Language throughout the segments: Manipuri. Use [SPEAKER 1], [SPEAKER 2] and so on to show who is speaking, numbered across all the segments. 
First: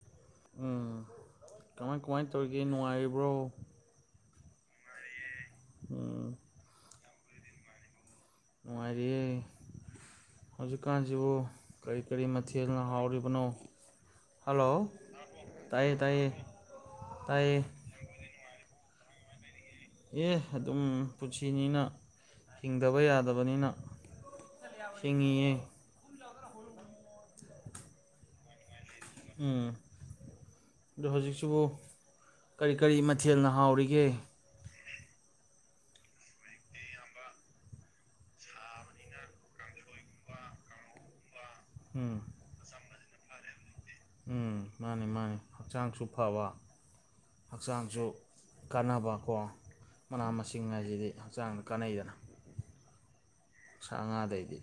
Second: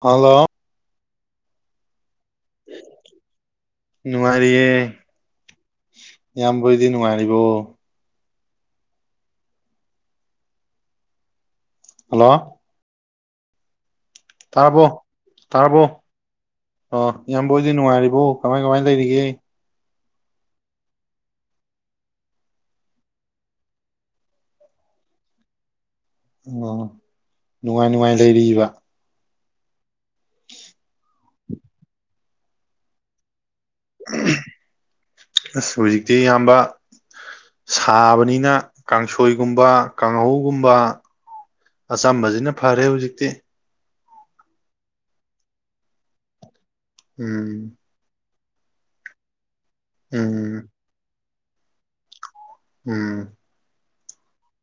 [SPEAKER 1] ꯍꯜꯂꯣ
[SPEAKER 2] ꯎꯝ ꯀꯃꯥꯏ ꯀꯃꯥꯏ ꯇꯧꯔꯤꯒꯦ ꯅꯨꯡꯉꯥꯏꯔꯤꯕ꯭ꯔꯣ
[SPEAKER 1] ꯅꯨꯡꯉꯥꯏꯔꯤꯌꯦ
[SPEAKER 2] ꯎꯝ
[SPEAKER 1] ꯑꯩꯈꯣꯏꯗꯤ ꯅꯨꯡꯉꯥꯏꯔꯤꯕꯣ
[SPEAKER 2] ꯅꯨꯡꯉꯥꯏꯔꯤꯦ ꯍꯧꯖꯤꯛꯀꯥꯟꯁꯤꯕꯨ ꯀꯔꯤ ꯀꯔꯤ
[SPEAKER 1] ꯍꯜꯂꯣ
[SPEAKER 2] ꯃꯊꯤ ꯁꯦꯜꯅ ꯍꯥꯎꯔꯤꯕꯅꯣ
[SPEAKER 1] ꯇꯥꯔꯕꯣ
[SPEAKER 2] ꯍꯜꯂꯣ
[SPEAKER 1] ꯇꯥꯔꯕꯣ
[SPEAKER 2] ꯇꯥꯏꯌꯦ ꯇꯥꯏꯌꯦ
[SPEAKER 1] ꯑꯣ
[SPEAKER 2] ꯇꯥꯏꯌꯦ
[SPEAKER 1] ꯏꯌꯥꯝꯕꯣꯏꯗꯤ ꯅꯨꯡꯉꯥꯏꯔꯤꯕꯣ ꯀꯃꯥꯏ ꯀꯃꯥꯏ ꯂꯩꯔꯤꯒꯦ
[SPEAKER 2] ꯑꯦ ꯑꯗꯨꯝ ꯄꯨꯟꯁꯤꯅꯤꯅ ꯊꯤꯡꯗꯕ ꯌꯥꯗꯕꯅꯤꯅ ꯁꯦꯡꯉꯌꯦ
[SPEAKER 1] ꯎꯝ ꯅꯨꯡꯉꯥꯏ ꯅꯨꯡꯉꯥꯏ ꯂꯩꯔꯤꯕ
[SPEAKER 2] ꯎꯝ ꯑꯗ ꯍꯧꯖꯤꯛꯁꯤꯕꯨ ꯀꯔꯤ ꯀꯔꯤ ꯃꯊꯦꯜꯅ ꯍꯥꯎꯔꯤꯒ ꯌꯦ
[SPEAKER 1] ꯑꯁ ꯍꯧꯖꯤꯛꯇꯤ ꯑꯌꯥꯝꯕ ꯁꯥꯕꯅꯤꯅ ꯀꯥꯡꯁꯣꯏꯒꯨꯝꯕ ꯀꯥꯡꯍꯧꯒꯨꯝꯕ
[SPEAKER 2] ꯎꯝ
[SPEAKER 1] ꯑꯆꯝꯕꯁꯤꯅ ꯐꯔꯦ ꯍꯧꯖꯤꯛꯇꯤ
[SPEAKER 2] ꯎꯝ ꯃꯥꯅꯤ ꯃꯥꯅꯤ ꯍꯛꯆꯥꯡꯁꯨ ꯐꯕ
[SPEAKER 1] ꯎꯝ
[SPEAKER 2] ꯍꯛꯆꯥꯡꯁꯨ ꯀꯥꯟꯅꯕ ꯀꯣ ꯃꯅꯥ ꯃꯁꯤꯡ
[SPEAKER 1] ꯎꯝ
[SPEAKER 2] ꯍꯥꯏꯁꯤꯗꯤ ꯍꯛꯆꯥꯡꯗ ꯀꯥꯟꯅꯩꯗꯅ
[SPEAKER 1] ꯎꯝ
[SPEAKER 2] ꯁꯉꯥꯗꯩꯗꯤ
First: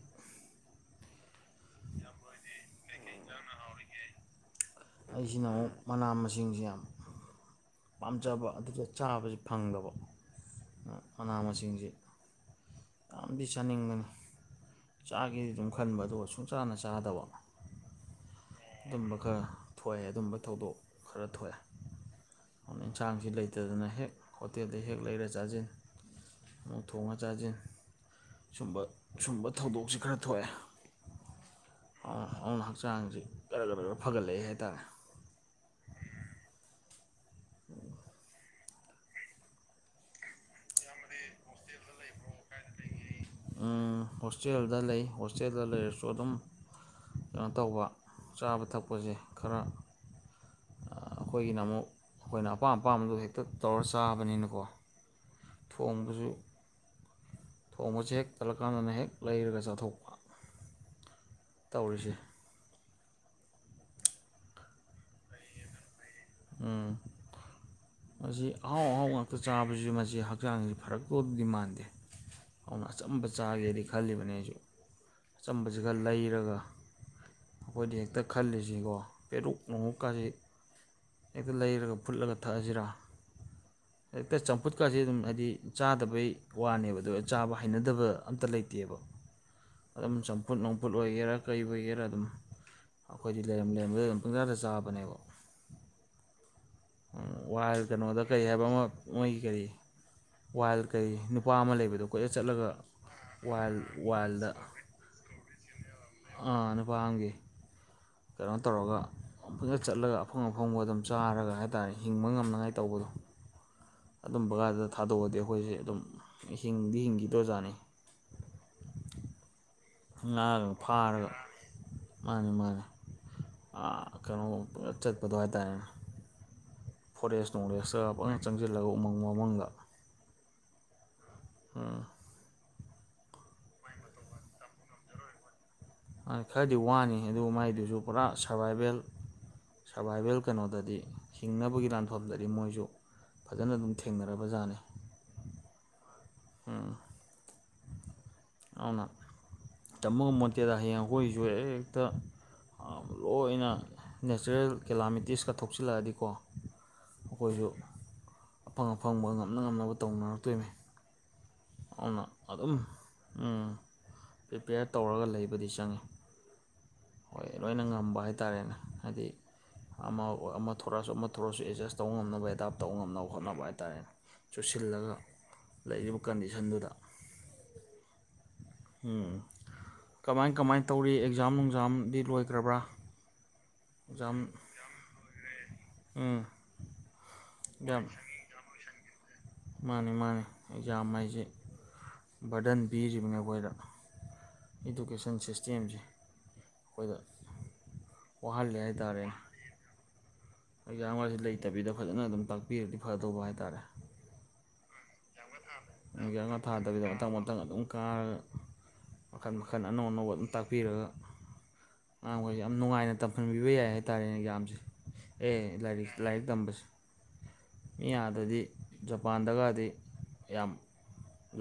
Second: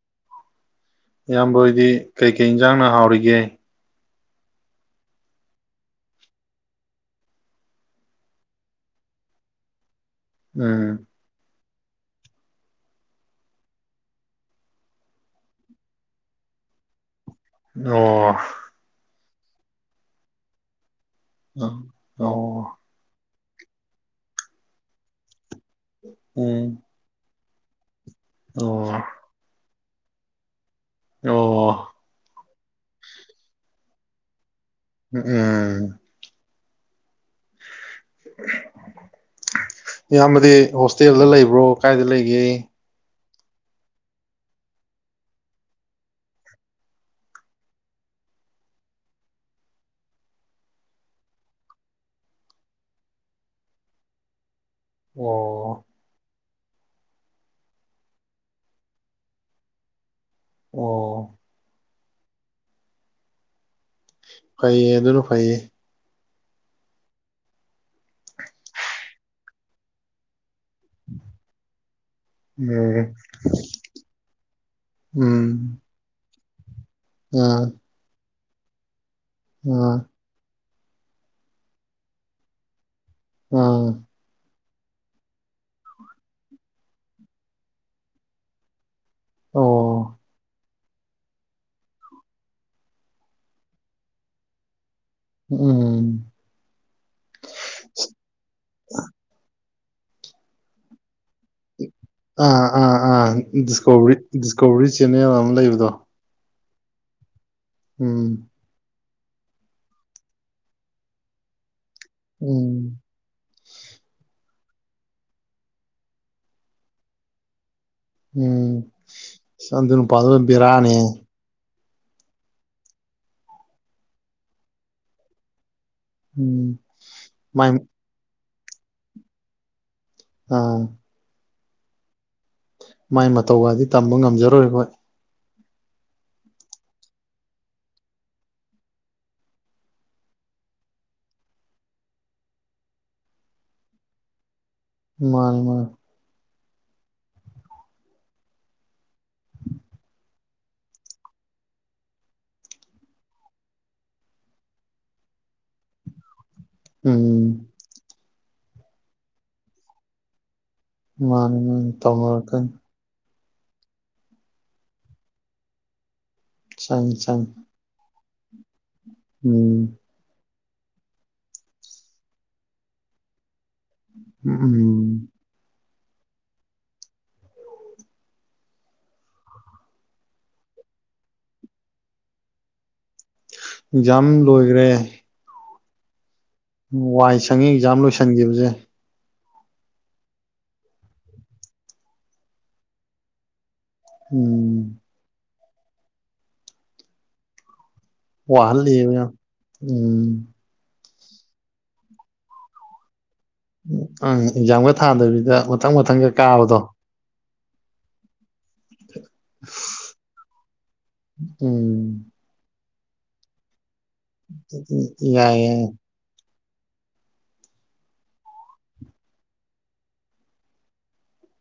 [SPEAKER 1] ꯏꯌꯥꯝꯕꯗꯤ ꯀꯩꯀꯩ ꯏꯟꯖꯥꯡꯅ ꯍꯥꯎꯔꯤꯒꯦ
[SPEAKER 2] ꯑꯩꯁꯤꯅ ꯑꯃꯨꯛ ꯃꯅꯥ ꯃꯁꯤꯡꯁꯤ ꯌꯥꯝ ꯄꯥꯝꯖꯕ ꯑꯗꯨꯒ ꯆꯥꯕꯁꯤ ꯐꯪꯗꯕ
[SPEAKER 1] ꯎꯝ
[SPEAKER 2] ꯃꯅꯥ ꯃꯁꯤꯡꯁ ꯌꯥꯝꯗꯤ ꯆꯥꯅꯤꯡꯕꯅꯤ ꯆꯥꯈꯤ ꯑꯗꯨꯝ ꯈꯟꯕ ꯑꯗꯨꯒ ꯁꯨꯡ ꯆꯥꯅ ꯆꯥꯗꯕ
[SPEAKER 1] ꯑꯣ
[SPEAKER 2] ꯑꯗꯨꯝꯕ ꯈꯔ ꯊꯣꯛꯑꯦ ꯑꯗꯨꯝꯕ ꯊꯧꯗꯣꯛ ꯈꯔ ꯊꯣꯛꯑꯦ
[SPEAKER 1] ꯑꯣ
[SPEAKER 2] ꯑꯗꯨꯅ ꯏꯟꯁꯥꯡꯁꯤ ꯂꯩꯇ ꯂꯩꯇꯗꯅ ꯍꯦꯛ ꯍꯣꯇꯦꯜꯗ ꯍꯦꯛ ꯂꯩꯔ ꯆꯥꯁꯤꯟ
[SPEAKER 1] ꯎꯝ
[SPEAKER 2] ꯑꯃꯣꯡꯛ ꯊꯣꯡꯉ ꯆꯥꯁꯤꯟ ꯁꯨꯝꯕ
[SPEAKER 1] ꯑꯣ
[SPEAKER 2] ꯁꯨꯝꯕ ꯊꯧꯗꯣꯛꯁꯦ ꯈꯔ ꯊꯣꯛꯑꯦ
[SPEAKER 1] ꯑꯣ
[SPEAKER 2] ꯑ ꯑꯗꯨꯅ ꯍꯛꯆꯥꯡꯁꯤ ꯈꯔ ꯈꯔ ꯈꯔ ꯐꯒꯠꯂꯛꯏ ꯍꯥꯏꯇꯥꯔꯦ
[SPEAKER 1] ꯎ ꯎꯝ ꯏꯌꯥꯝꯕꯗꯤ ꯍꯣꯁꯇꯦꯜꯗ ꯂꯩꯕ꯭ꯔꯣ ꯀꯥꯏꯗ ꯂꯩꯒꯦ
[SPEAKER 2] ꯍꯣꯁꯇꯦꯜꯗ ꯂꯩ ꯍꯣꯁꯇꯦꯜꯗ ꯂꯩꯔꯁꯨ ꯑꯗꯨꯝ ꯀꯩꯅꯣ ꯇꯧꯕ ꯆꯥꯕ ꯊꯛꯄꯁꯦ ꯈꯔ ꯑꯩꯈꯣꯏꯒꯤꯅ ꯑꯃꯨꯛ ꯑꯩꯈꯣꯏꯅ ꯑꯄꯥꯝ ꯑꯄꯥꯝꯕꯗꯨ ꯍꯦꯛꯇ ꯇꯧꯔ ꯆꯥꯕꯅꯤꯅꯀꯣ
[SPEAKER 1] ꯑꯣ
[SPEAKER 2] ꯊꯣꯡꯕꯁꯨ ꯊꯣꯡꯕꯁ ꯍꯦꯛ ꯆꯠꯂꯀꯥꯟꯗꯅ ꯍꯦꯛ ꯂꯩꯔꯒ ꯆꯥꯊꯣꯛꯄ
[SPEAKER 1] ꯑꯣ
[SPEAKER 2] ꯇꯧꯔꯤꯁꯦ
[SPEAKER 1] ꯐꯩꯌꯦ ꯑꯗꯨꯅ ꯐꯩꯌꯦ
[SPEAKER 2] ꯎꯝ ꯃꯁꯤ ꯑꯍꯥꯎ ꯑꯍꯥꯎ ꯉꯥꯛꯇ ꯆꯥꯕꯁꯤ ꯃꯁꯤ ꯍꯛꯆꯥꯡꯁꯤ ꯐꯔꯛ ꯇꯗꯤ ꯃꯥꯟꯗꯦ ꯑꯗꯨꯅ
[SPEAKER 1] ꯎꯝ
[SPEAKER 2] ꯑꯆꯝꯕ ꯆꯥꯒꯦꯗꯤ ꯈꯜꯂꯤꯕꯅꯦ ꯑꯩꯁꯨ
[SPEAKER 1] ꯎꯝ
[SPEAKER 2] ꯑꯆꯕꯁꯤ ꯂꯩꯔꯒ
[SPEAKER 1] ꯑꯥ
[SPEAKER 2] ꯑꯩꯈꯣꯏꯗꯤ ꯍꯦꯛꯇ ꯈꯜꯂꯤꯁꯤꯀꯣ ꯄꯦ
[SPEAKER 1] ꯑꯥ
[SPEAKER 2] ꯅꯣꯡꯎꯞꯀꯥꯁꯤ ꯍꯦꯛꯇ ꯂꯩꯔꯒ ꯐꯨꯠꯂꯒ ꯊꯛꯑꯁꯤꯔꯥ
[SPEAKER 1] ꯑꯥ
[SPEAKER 2] ꯍꯦꯛꯇ ꯈꯨꯠꯀꯥꯁꯦ ꯑꯗꯨꯝ ꯍꯥꯏꯗꯤ ꯆꯥꯗꯕꯩ ꯋꯥꯅꯦꯕ ꯑꯗꯨꯒ ꯆꯥꯕ ꯍꯩꯅꯗꯕ ꯑꯝꯇ ꯂꯩꯇꯦꯕ
[SPEAKER 1] ꯑꯣ
[SPEAKER 2] ꯑꯗꯨꯝ ꯆꯝꯐꯨꯠ ꯅꯝꯐꯨꯠ ꯑꯣꯏꯒꯦꯔꯛ ꯀꯩ ꯑꯣꯏꯒꯦꯔꯥ ꯑꯗꯨꯝ ꯑꯩꯈꯣꯏꯗꯤ ꯂꯩꯔꯝ ꯂꯩꯔꯝꯕꯗ ꯑꯗꯨꯝ ꯄꯪꯖꯥꯗ ꯆꯥꯕꯅꯦꯕ
[SPEAKER 1] ꯎꯝ
[SPEAKER 2] ꯋꯥꯜ ꯀꯩꯅꯣꯗ ꯀꯔꯤ ꯍꯥꯏꯕ ꯑꯃ ꯃꯣꯏꯒꯤ ꯀꯔꯤ ꯋꯥꯏꯜ ꯀꯩ ꯅꯨꯄꯥ ꯑꯃ ꯂꯩꯕꯗꯣ ꯀꯣꯏꯂ ꯆꯠꯂꯒ ꯋꯥꯏꯜꯗ
[SPEAKER 1] ꯀꯧꯔꯤ ꯆꯦꯟꯅꯜ ꯑꯃ ꯂꯩꯕꯗꯣ
[SPEAKER 2] ꯑꯥ ꯅꯨꯄꯥꯥꯡꯒꯦ
[SPEAKER 1] ꯎꯝ
[SPEAKER 2] ꯀꯩꯅꯣ ꯇꯧꯔꯒ ꯑꯃꯗ ꯆꯠꯂꯒ ꯑꯐꯪ ꯑꯐꯪꯕ ꯑꯗꯨꯝ ꯆꯥꯔꯒ ꯍꯥꯏ ꯍꯤꯡꯕ ꯉꯝꯅꯉꯥꯏ
[SPEAKER 1] ꯎꯝ
[SPEAKER 2] ꯇꯧꯕꯗꯣ ꯑꯗꯨꯝꯕ ꯒꯥꯗꯨꯗ ꯊꯥꯗꯣꯛꯑꯗꯤ ꯑꯩꯈꯣꯏꯁꯦ ꯑꯗꯨꯝ ꯍꯤꯡꯗꯤ ꯍꯤꯡꯈꯤꯗꯣꯔ ꯖꯥꯠꯅꯤ
[SPEAKER 1] ꯎꯝ ꯆꯟ ꯑꯗꯨ ꯅꯨꯄꯥꯗꯨ
[SPEAKER 2] ꯉꯥꯒ
[SPEAKER 1] ꯕꯤꯔꯥꯅꯤꯍꯦ
[SPEAKER 2] ꯐꯥꯔꯒ ꯃꯥꯅꯤ ꯃꯥꯅꯦ ꯑꯃꯥ ꯀꯩꯅꯣ ꯄꯪꯆꯠ ꯆꯠꯄꯗꯣ ꯍꯥꯏꯇꯥꯔꯦꯅꯦ
[SPEAKER 1] ꯎꯝ
[SPEAKER 2] ꯐꯣꯔꯦꯁ
[SPEAKER 1] ꯃꯥꯏ
[SPEAKER 2] ꯅꯣꯂꯦꯁꯇ ꯐꯖꯅ ꯆꯪꯁꯤꯜꯂꯒ ꯎꯃꯪ ꯋꯥꯃꯪꯗ
[SPEAKER 1] ꯑ
[SPEAKER 2] ꯑꯥ
[SPEAKER 1] ꯃꯥꯏ ꯃꯇꯧꯒꯗꯤ ꯇꯝꯕ ꯉꯝꯖꯔꯣꯏ ꯑꯩꯈꯣꯏ
[SPEAKER 2] ꯑ ꯈꯔꯗꯤ ꯋꯥꯅꯤ ꯑꯗꯨ ꯃꯥꯏꯗꯨꯁꯨ ꯄꯨꯔꯥ ꯁꯔꯚꯥꯏꯚꯦꯜ ꯁꯔꯕꯥꯏꯚꯦꯜ ꯀꯩꯅꯣꯗꯗꯤ ꯍꯤꯡꯅꯕꯒꯤ ꯂꯥꯟꯐꯝꯗꯗꯤ ꯃꯣꯏꯁꯨ ꯐꯖꯅ ꯑꯗꯨꯝ ꯊꯦꯡꯅꯔꯕ ꯖꯥꯠꯅꯤ
[SPEAKER 1] ꯃꯥꯅꯤ ꯃꯥꯅꯤ
[SPEAKER 2] ꯎꯝ ꯑꯗꯨꯅ ꯇꯝꯕ ꯉꯝꯃꯣꯠꯇꯦꯗ ꯍꯌꯦꯡ ꯑꯩꯈꯣꯏꯒꯤꯁꯨ ꯍꯦꯛꯇ ꯂꯣꯏꯅ ꯅꯦꯆꯔꯦꯜ ꯀꯦꯂꯥꯃꯤꯇꯤꯁꯀ ꯊꯣꯛꯆꯤꯜꯂꯛꯑꯗꯤꯀꯣ
[SPEAKER 1] ꯎꯝ
[SPEAKER 2] ꯑꯩꯈꯣꯏꯁꯨ ꯑꯐꯪ ꯑꯐꯪꯕ ꯉꯝꯅ ꯉꯝꯅꯕ ꯇꯧꯅꯔꯛꯇꯣꯏꯅꯤ
[SPEAKER 1] ꯃꯥꯅꯦ
[SPEAKER 2] ꯑꯗꯨꯅ ꯑꯗꯨꯝ ꯎꯝ ꯄ꯭ꯔꯤꯄꯦꯌꯔ ꯇꯧꯔꯒ ꯂꯩꯕꯗꯤ ꯆꯪꯏ
[SPEAKER 1] ꯆꯪꯉꯤ
[SPEAKER 2] ꯍꯣꯏ
[SPEAKER 1] ꯆꯪꯉꯤ
[SPEAKER 2] ꯂꯣꯏꯅ ꯉꯝꯕ ꯍꯥꯏꯇꯥꯔꯦꯅꯦ ꯍꯥꯏꯗꯤ
[SPEAKER 1] ꯎꯝ
[SPEAKER 2] ꯑꯃ ꯑꯃ ꯊꯣꯛꯣꯔꯛꯑꯁꯨ ꯑꯃ ꯊꯣꯔꯁꯨ ꯑꯦꯗꯖꯁ ꯇꯧꯕ ꯉꯝꯅꯕ ꯑꯦꯗꯥꯞ ꯇꯧꯕ ꯉꯝꯅꯕ ꯍꯣꯠꯅꯕ ꯍꯥꯏ ꯇꯥꯔꯦ ꯆꯨꯁꯤꯜꯂꯒ
[SPEAKER 1] ꯎꯝ
[SPEAKER 2] ꯂꯩꯔꯤꯕ ꯀꯟꯗꯤꯁꯟꯗꯨꯗ ꯎꯝ ꯀꯃꯥꯏ ꯀꯃꯥꯏꯅ ꯇꯧꯔꯤ ꯑꯦꯛꯖꯥꯝ ꯅꯨꯡ ꯑꯦꯛꯖꯥꯝꯗꯤ ꯂꯣꯏꯈ꯭ꯔꯕ꯭ꯔꯥ
[SPEAKER 1] ꯑꯦꯛꯖꯥꯝ ꯂꯣꯏꯈ꯭ꯔꯦ
[SPEAKER 2] ꯎꯝ
[SPEAKER 1] ꯎꯝ ꯋꯥꯏ ꯁꯪꯉꯤ ꯑꯦꯛꯖꯥꯝ
[SPEAKER 2] ꯌꯥꯝ
[SPEAKER 1] ꯂꯣꯏꯁꯤꯟꯈꯤꯕꯁꯦ
[SPEAKER 2] ꯃꯥꯅꯤ ꯃꯥꯅꯤ ꯑꯦꯛꯖꯥꯝ ꯍꯥꯏꯁꯤ ꯕꯔꯗꯟ ꯄꯤꯔꯤꯕꯅꯤ ꯑꯩꯈꯣꯏꯗ
[SPEAKER 1] ꯎꯝ
[SPEAKER 2] ꯏꯗꯨꯀꯦꯁꯟ ꯁꯤꯁꯇꯦꯝꯁꯦ ꯑꯩꯈꯣꯏꯗ ꯋꯥꯍꯜꯂꯦ
[SPEAKER 1] ꯋꯥꯍꯜꯜꯂꯤꯕ ꯌꯥꯝ ꯎꯝ
[SPEAKER 2] ꯍꯛꯖꯥꯝ ꯋꯥꯔꯁꯤ ꯂꯩꯇꯕꯤꯗ ꯐꯖꯅ ꯑꯗꯨꯝ ꯇꯥꯛꯄꯤꯔꯗꯤ ꯐꯗꯧꯕ ꯍꯥꯏꯇꯥꯔꯦ
[SPEAKER 1] ꯎꯝ ꯑꯦꯛꯖꯥꯝꯒ ꯊꯥꯗꯣꯏ
[SPEAKER 2] ꯑꯦꯛꯖꯥꯝꯒ ꯊꯥꯗꯕꯤꯗ ꯑꯦꯛꯖꯥꯝꯒ ꯊꯥꯗꯕꯤꯗ ꯃꯊꯪ ꯃꯊꯪ ꯑꯗꯨꯝ ꯀꯥꯔꯒ ꯃꯈꯟ ꯃꯈꯜ ꯑꯅꯧ ꯑꯅꯧꯕ ꯑꯗꯨꯝ ꯇꯥꯛꯄꯤꯔꯒ
[SPEAKER 1] ꯎꯝ
[SPEAKER 2] ꯑꯉꯥꯡꯃꯈꯣꯏꯁꯦ ꯌꯥꯝ ꯅꯨꯡꯉꯥꯏꯅ ꯇꯝ ꯈꯟꯕꯤꯕ ꯌꯥꯏ ꯍꯥꯏꯇꯥꯔꯦꯅꯦ ꯌꯥꯝꯁꯦ ꯑꯦ
[SPEAKER 1] ꯌꯥꯏ ꯌꯥꯏ
[SPEAKER 2] ꯂꯥꯏꯔꯤꯛ ꯂꯥꯏꯔꯤꯛ ꯇꯝꯕꯁꯦ ꯃꯤ ꯑꯗꯗꯤ ꯖꯄꯥꯟꯗꯒꯗꯤ ꯌꯥꯝ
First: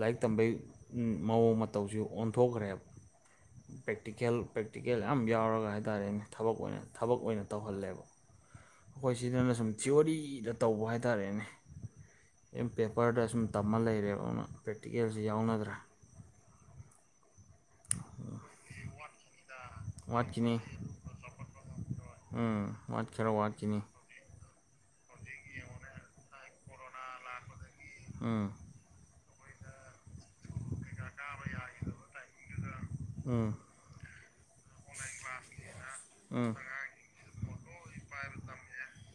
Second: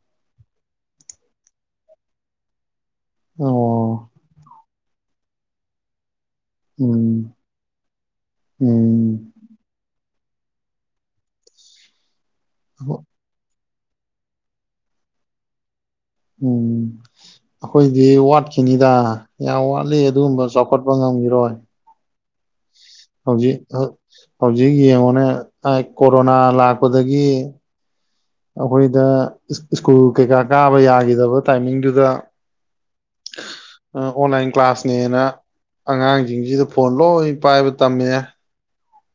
[SPEAKER 2] ꯂꯥꯏꯔꯤꯛ ꯇꯝꯕꯩ ꯃꯑꯣꯡ ꯃꯇꯧꯁꯤ ꯑꯣꯟꯊꯣꯛꯈ꯭ꯔꯦꯕ
[SPEAKER 1] ꯑꯣ
[SPEAKER 2] ꯄ꯭ꯔꯦꯛꯇꯤꯀꯦꯜ ꯄ꯭ꯔꯦꯛꯇꯤꯀꯦꯜ ꯌꯥꯝ ꯌꯥꯎꯔꯒ ꯍꯥꯏꯇꯥꯔꯦꯅꯦ ꯊꯕꯛ ꯑꯣꯏꯅ ꯊꯕꯛ
[SPEAKER 1] ꯎꯝ
[SPEAKER 2] ꯑꯣꯏꯅ ꯇꯧꯍꯜꯂꯦꯕ ꯑꯩꯈꯣꯏ
[SPEAKER 1] ꯎꯝ
[SPEAKER 2] ꯁꯤꯗꯅ ꯁꯨꯝ ꯊꯤꯑꯣꯣꯔꯤꯗ ꯇꯧꯕ ꯍꯥꯏꯇꯥꯔꯦꯅꯦ ꯑ ꯄꯦꯄꯔꯗ ꯁꯨꯝ ꯇꯝꯃ ꯂꯩꯔꯦꯕ ꯑꯗꯨꯅ ꯄ꯭ꯔꯦꯛꯇꯤꯀꯦꯜꯁꯤ ꯌꯥꯎꯅꯗ꯭ꯔꯦ
[SPEAKER 1] ꯎꯝ ꯑꯩꯈꯣꯏꯗꯤ ꯋꯥꯠꯈꯤꯅꯤꯗ ꯌꯥꯝ ꯋꯥꯠꯂꯤ ꯑꯗꯨꯒꯨꯝꯕ
[SPEAKER 2] ꯋꯥꯠꯈꯤꯅꯤ
[SPEAKER 1] ꯆꯥꯎꯈꯠꯄ ꯉꯝꯈꯤꯔꯣꯏ
[SPEAKER 2] ꯎꯝ ꯋꯥꯠꯈꯔ
[SPEAKER 1] ꯍꯧꯖꯤꯛ
[SPEAKER 2] ꯋꯥꯠꯈꯤꯅꯤ
[SPEAKER 1] ꯍꯧꯖꯤꯛ ꯌꯦꯡꯉꯣꯅꯦ ꯀꯣꯔꯣꯅꯥ ꯂꯥꯛꯄꯗꯒꯤ
[SPEAKER 2] ꯎꯝ
[SPEAKER 1] ꯑꯩꯈꯣꯏꯗ ꯁ꯭ꯀꯨꯜ ꯀꯩꯀꯥ ꯀꯥꯕ ꯌꯥꯈꯤꯗꯕ ꯇꯥꯏꯃꯤꯡꯗꯨꯗ
[SPEAKER 2] ꯑꯝ
[SPEAKER 1] ꯑ ꯑꯣꯟꯂꯥꯏꯟ ꯀ꯭ꯂꯥꯁꯅꯦꯅ
[SPEAKER 2] ꯎꯝ
[SPEAKER 1] ꯑꯉꯥꯡꯁꯤꯡꯁꯤꯗ ꯐꯣꯟ ꯂꯣꯏ ꯄꯥꯏꯕ ꯇꯝꯃꯛꯑꯦ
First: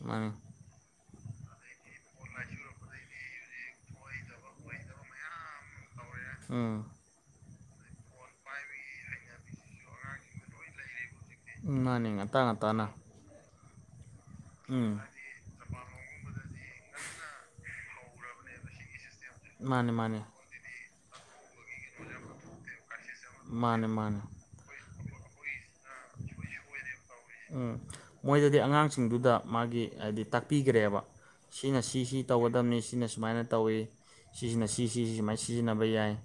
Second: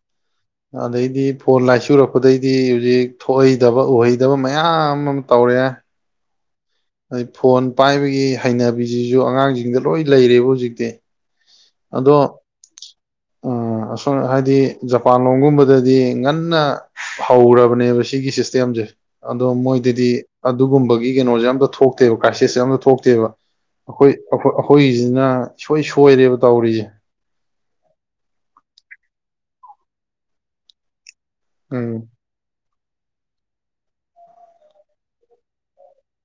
[SPEAKER 2] ꯑ
[SPEAKER 1] ꯑꯗꯩꯗꯤ ꯐꯣꯟ ꯂꯥꯏꯆꯨꯔꯛꯄꯗꯩꯗꯤ ꯍꯧꯖꯤꯛ ꯊꯣꯛꯍꯩꯗꯕ ꯎꯍꯩꯗꯕ ꯃꯌꯥꯝ ꯑꯃ ꯇꯧꯔꯦ
[SPEAKER 2] ꯑꯥ
[SPEAKER 1] ꯑꯩ ꯐꯣꯟ ꯄꯥꯏꯕꯒꯤ ꯍꯩꯅꯕꯤꯁꯤꯁꯨ ꯑꯉꯥꯡꯁꯤꯡꯗ ꯂꯣꯏ ꯂꯩꯔꯦꯕ ꯍꯧꯖꯤꯛꯇꯤ ꯑꯗꯣ
[SPEAKER 2] ꯇꯅ
[SPEAKER 1] ꯎ ꯑꯁꯣꯟ ꯍꯥꯏꯗꯤ ꯖꯄꯥꯟ ꯂꯣꯝꯒꯨꯝꯕꯗꯗꯤ ꯉꯟꯅ ꯍꯧ꯭ꯔꯕꯅꯦꯕ ꯁꯤꯒꯤ ꯁꯤꯁꯇꯦꯝꯁꯦ ꯑꯗꯣ
[SPEAKER 2] ꯃꯥꯅꯤ
[SPEAKER 1] ꯃꯣꯏꯗꯗꯤ
[SPEAKER 2] ꯃꯥꯅꯤ
[SPEAKER 1] ꯑꯗꯨꯒꯨꯝꯕꯒꯤ ꯀꯩꯅꯣꯁꯦ ꯑꯝꯇ ꯊꯣꯛꯇꯦꯕ ꯀ꯭ꯔꯥꯏꯁꯤꯁꯁꯦ ꯑꯇ ꯊꯣꯛꯇꯦꯕ
[SPEAKER 2] ꯃꯥꯅꯤ ꯃꯥꯅꯤ
[SPEAKER 1] ꯑꯩꯈꯣꯏꯈ ꯑꯩꯈꯣꯏꯒꯤꯁꯤꯅ ꯁꯨꯡꯣꯏ ꯁꯣꯏꯔꯦꯕ ꯇꯧꯔꯤꯁꯦ
[SPEAKER 2] ꯎꯝ ꯃꯣꯏꯗꯗꯤ ꯑꯉꯥꯡꯁꯤꯡꯗꯨꯗ ꯃꯥꯒꯤ ꯍꯥꯏꯗꯤ ꯇꯥꯛꯄꯤꯈ꯭ꯔꯦꯕ ꯁꯤꯅ
[SPEAKER 1] ꯎꯝ
[SPEAKER 2] ꯁꯤꯁꯤ ꯇꯧꯒꯗꯕꯅꯤ ꯁꯤꯅ ꯁꯨꯃꯥꯏꯅ ꯇꯧꯋꯤ ꯁꯤꯁꯤꯅ ꯁꯤꯁꯤ ꯁꯨꯃꯥꯏꯅ ꯁꯤꯖꯤꯟꯅꯕ ꯌꯥꯏ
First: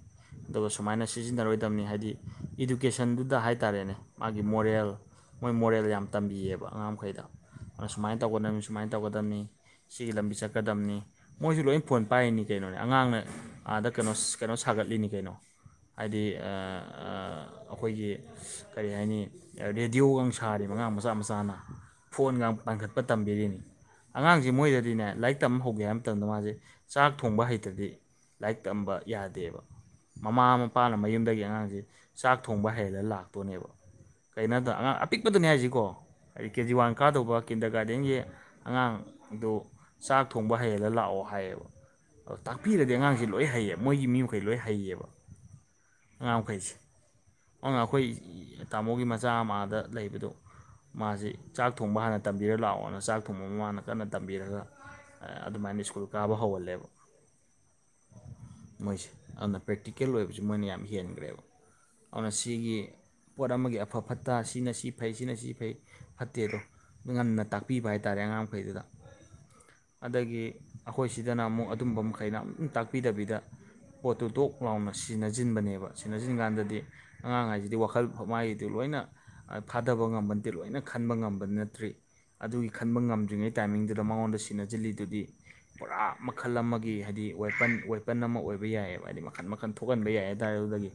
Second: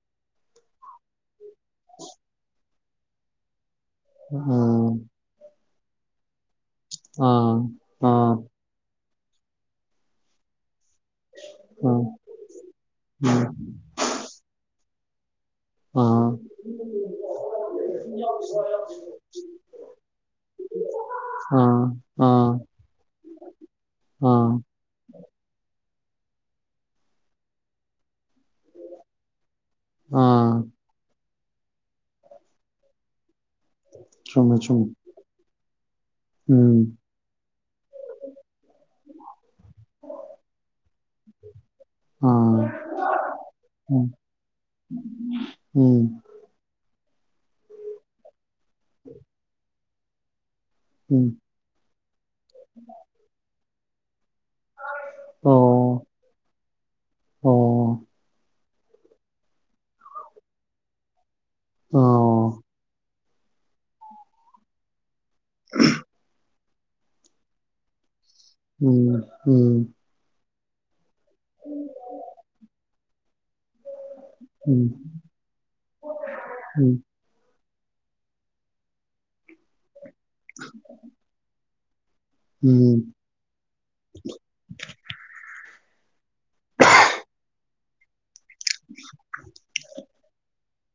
[SPEAKER 2] ꯑꯗꯨꯒ ꯁꯨꯃꯥꯏꯅ ꯁꯤꯖꯤꯟꯅꯔꯣꯏꯗꯕꯅꯤ ꯍꯥꯏꯗꯤ ꯏꯗꯨꯀꯦꯁꯟꯗꯨꯗ ꯍꯥꯏꯇꯥꯔꯦꯅꯦ ꯃꯥꯒꯤ
[SPEAKER 1] ꯎꯝ
[SPEAKER 2] ꯃꯣꯔꯦꯜ ꯃꯣꯏ ꯃꯣꯔꯦꯜ ꯌꯥꯝ ꯇꯝꯕꯤꯌꯦꯕ ꯑꯉꯥꯡ ꯃꯈꯩꯗ
[SPEAKER 1] ꯆꯨꯝꯃꯦ
[SPEAKER 2] ꯑꯗꯨꯅ ꯁꯨꯃꯥꯏꯅ ꯇꯧꯒꯗꯕꯅꯤ ꯁꯨꯃꯥꯏ ꯁꯨꯃꯥꯏꯅ ꯇꯧꯒꯗꯝꯕꯅꯤ ꯁꯤꯒꯤ ꯂꯝꯕꯤ ꯆꯠꯀꯗꯝꯅꯤ ꯃꯣꯏꯁꯨ ꯂꯣꯏ ꯐꯣꯟ ꯄꯥꯏꯔꯤꯅꯤ ꯀꯩꯅꯣꯅꯦ ꯑꯉꯥꯡꯅ ꯑꯥꯗ ꯀꯩꯅꯣ ꯀꯩꯅꯣ ꯁꯥꯒꯠꯂꯤꯅꯤ ꯀꯩꯅꯣ ꯍꯥꯏꯗꯤ ꯑ ꯑ ꯑꯈꯣꯏꯒꯤ ꯀꯔꯤ ꯍꯥꯏꯅꯤ ꯔꯦꯗꯤꯑꯣꯒ ꯁꯥꯔꯤꯕ ꯑꯉꯥꯡ ꯃꯆꯥ ꯃꯆꯥꯅ ꯐꯣꯟꯒ ꯄꯥꯡꯈꯠ ꯄ ꯇꯝꯕꯤꯔꯤꯅꯤ ꯑꯉꯥꯡꯁꯦ ꯃꯣꯏꯗꯗꯤꯅꯦ ꯂꯥꯏꯔꯤꯛ ꯇꯝꯕ ꯍꯧꯒꯦ ꯍꯥꯏꯕ ꯃꯇꯝꯗ ꯃꯥꯁꯦ ꯆꯥꯛ ꯊꯣꯡꯕ ꯍꯩꯇꯗꯤ ꯂꯥꯏꯔꯤꯛ ꯇꯝꯕ ꯌꯥꯗꯦꯕ ꯃꯃꯥ ꯃꯄꯥꯅ ꯃꯌꯨꯝꯗꯒꯤ ꯑꯉꯥꯡꯁ ꯆꯥꯛ ꯊꯣꯡꯕ ꯍꯩꯂꯒ ꯂꯥꯛꯇꯣꯏꯅꯦꯕ ꯀꯩꯅꯣꯗ
[SPEAKER 1] ꯆꯨꯝꯃꯦ
[SPEAKER 2] ꯑꯉꯥꯡ ꯑꯄꯤꯛꯄꯗꯅꯦ ꯍꯥꯏꯁꯤꯀꯣ ꯍꯥꯏꯗꯤ ꯀꯦꯖꯤ ꯋꯥꯟ
[SPEAKER 1] ꯎꯝ
[SPEAKER 2] ꯀꯥꯗꯧꯕ ꯀꯤꯟꯗꯔ ꯒꯥꯔꯗꯦꯟꯒꯤ ꯑꯉꯥꯡꯗꯨ ꯆꯥꯛ ꯊꯣꯡꯕ ꯍꯩꯍꯜꯂ ꯂꯥꯛꯑꯣ ꯍꯥꯏꯌꯦꯕ ꯑ
[SPEAKER 1] ꯑꯥ
[SPEAKER 2] ꯇꯥꯛꯄꯤꯔꯗꯤ ꯑꯉꯥꯡꯁꯦ ꯂꯣꯏ ꯍꯩꯌꯦ ꯃꯣꯏꯒꯤ
[SPEAKER 1] ꯎꯝ
[SPEAKER 2] ꯃꯤ ꯃꯈꯩ ꯂꯣꯏ ꯍꯩꯌꯦꯕ
[SPEAKER 1] ꯎꯝ
[SPEAKER 2] ꯑꯉꯥ ꯃꯈꯩꯁꯦ ꯑ ꯑꯩꯈꯣꯏ ꯇꯥꯃꯣꯒꯤ ꯃꯆꯥ ꯑꯃꯗ ꯂꯩꯕꯗꯣ ꯃꯥꯁꯤ
[SPEAKER 1] ꯎꯝ
[SPEAKER 2] ꯆꯥꯛ ꯊꯣꯡꯕ ꯍꯥꯟꯅ ꯇꯝꯕꯤꯔꯒ ꯂꯥꯛꯑꯣꯅ ꯆꯥꯛ ꯊꯣꯡꯕ ꯑꯃ ꯍꯥꯟꯅ ꯀꯟꯅ ꯇꯝꯕꯤꯔꯒ ꯑꯗꯨꯃꯥꯏꯅ
[SPEAKER 1] ꯑꯣ
[SPEAKER 2] ꯁ꯭ꯀꯨꯜ ꯀꯥꯕ ꯍꯧꯍꯜꯂꯦꯕ
[SPEAKER 1] ꯑꯣ
[SPEAKER 2] ꯃꯣꯏꯁꯦ ꯑꯗꯨꯅ ꯄ꯭ꯔꯦꯛꯇꯤꯀꯦꯜ ꯑꯣꯏꯕꯁꯨ ꯃꯣꯏꯅ ꯌꯥꯝ ꯍꯦꯟꯈ꯭ꯔꯦꯕ ꯑꯗꯨꯅ
[SPEAKER 1] ꯑꯣ
[SPEAKER 2] ꯁꯤꯒꯤ ꯄꯣꯠ ꯑꯃꯒꯤ ꯑꯐ ꯐꯠꯇ ꯁꯤꯅ ꯁꯤ ꯐꯩ ꯁꯤꯅ ꯁꯤ ꯐꯩ ꯐꯠꯇꯦꯗꯣ ꯉꯟꯅ ꯇꯥꯛꯄꯤꯕ ꯍꯥꯏꯇꯥꯔꯦ ꯑꯉꯥꯡ ꯃꯈꯩꯗꯨꯗ
[SPEAKER 1] ꯎꯝ ꯎꯝ
[SPEAKER 2] ꯑꯗꯒꯤ ꯑꯩꯈꯣꯏ ꯁꯤꯗꯅ ꯑꯃꯨꯛ ꯑꯗꯨꯝꯕ ꯃꯈꯩꯅ ꯑꯗꯨꯝ ꯇꯥꯛꯄꯤꯗꯕꯤꯗ ꯄꯣꯠꯇꯨ ꯇꯣꯛ ꯂꯥꯎꯅ
[SPEAKER 1] ꯎꯝ
[SPEAKER 2] ꯁꯤꯟꯅꯖꯤꯟꯕꯅꯦꯕ ꯁꯤꯟꯅꯁꯤꯟ ꯀꯥꯟꯗꯗꯤ
[SPEAKER 1] ꯎꯝ
[SPEAKER 2] ꯑꯉꯥꯡ ꯍꯥꯏꯁꯤꯗꯤ ꯋꯥꯈꯜ ꯃꯥꯏꯗꯨ ꯂꯣꯏꯅ ꯐꯥꯗꯕ ꯉꯃꯗꯤ ꯂꯣꯏꯅ ꯈꯟꯕ ꯉꯝꯕ ꯅꯠꯇ꯭ꯔꯤ ꯑꯗꯨꯒꯤ ꯈꯟꯕ
[SPEAKER 1] ꯎꯝ
[SPEAKER 2] ꯉꯝꯗ꯭ꯔꯤꯉꯩ ꯇꯥꯏꯃꯤꯡꯗꯨꯗ ꯃꯉꯣꯟꯗ ꯁꯤꯟꯅꯁꯤꯜꯂꯤꯗꯨꯗꯤ ꯄꯨꯔꯥ ꯃꯈꯜ ꯑꯃꯒꯤ ꯍꯥꯏꯗꯤ ꯋꯦꯄꯟ ꯋꯦꯄꯟ ꯑꯃ ꯑꯣꯏꯕ ꯍꯥꯏꯕ ꯌꯥꯏꯑꯕ ꯍꯥꯏꯗꯤ ꯃꯈꯟ ꯃꯈꯟ ꯊꯣꯛꯍꯟꯕ ꯌꯥꯏ ꯍꯥꯏꯇꯥꯔꯦ ꯑꯗꯨꯗꯒꯤ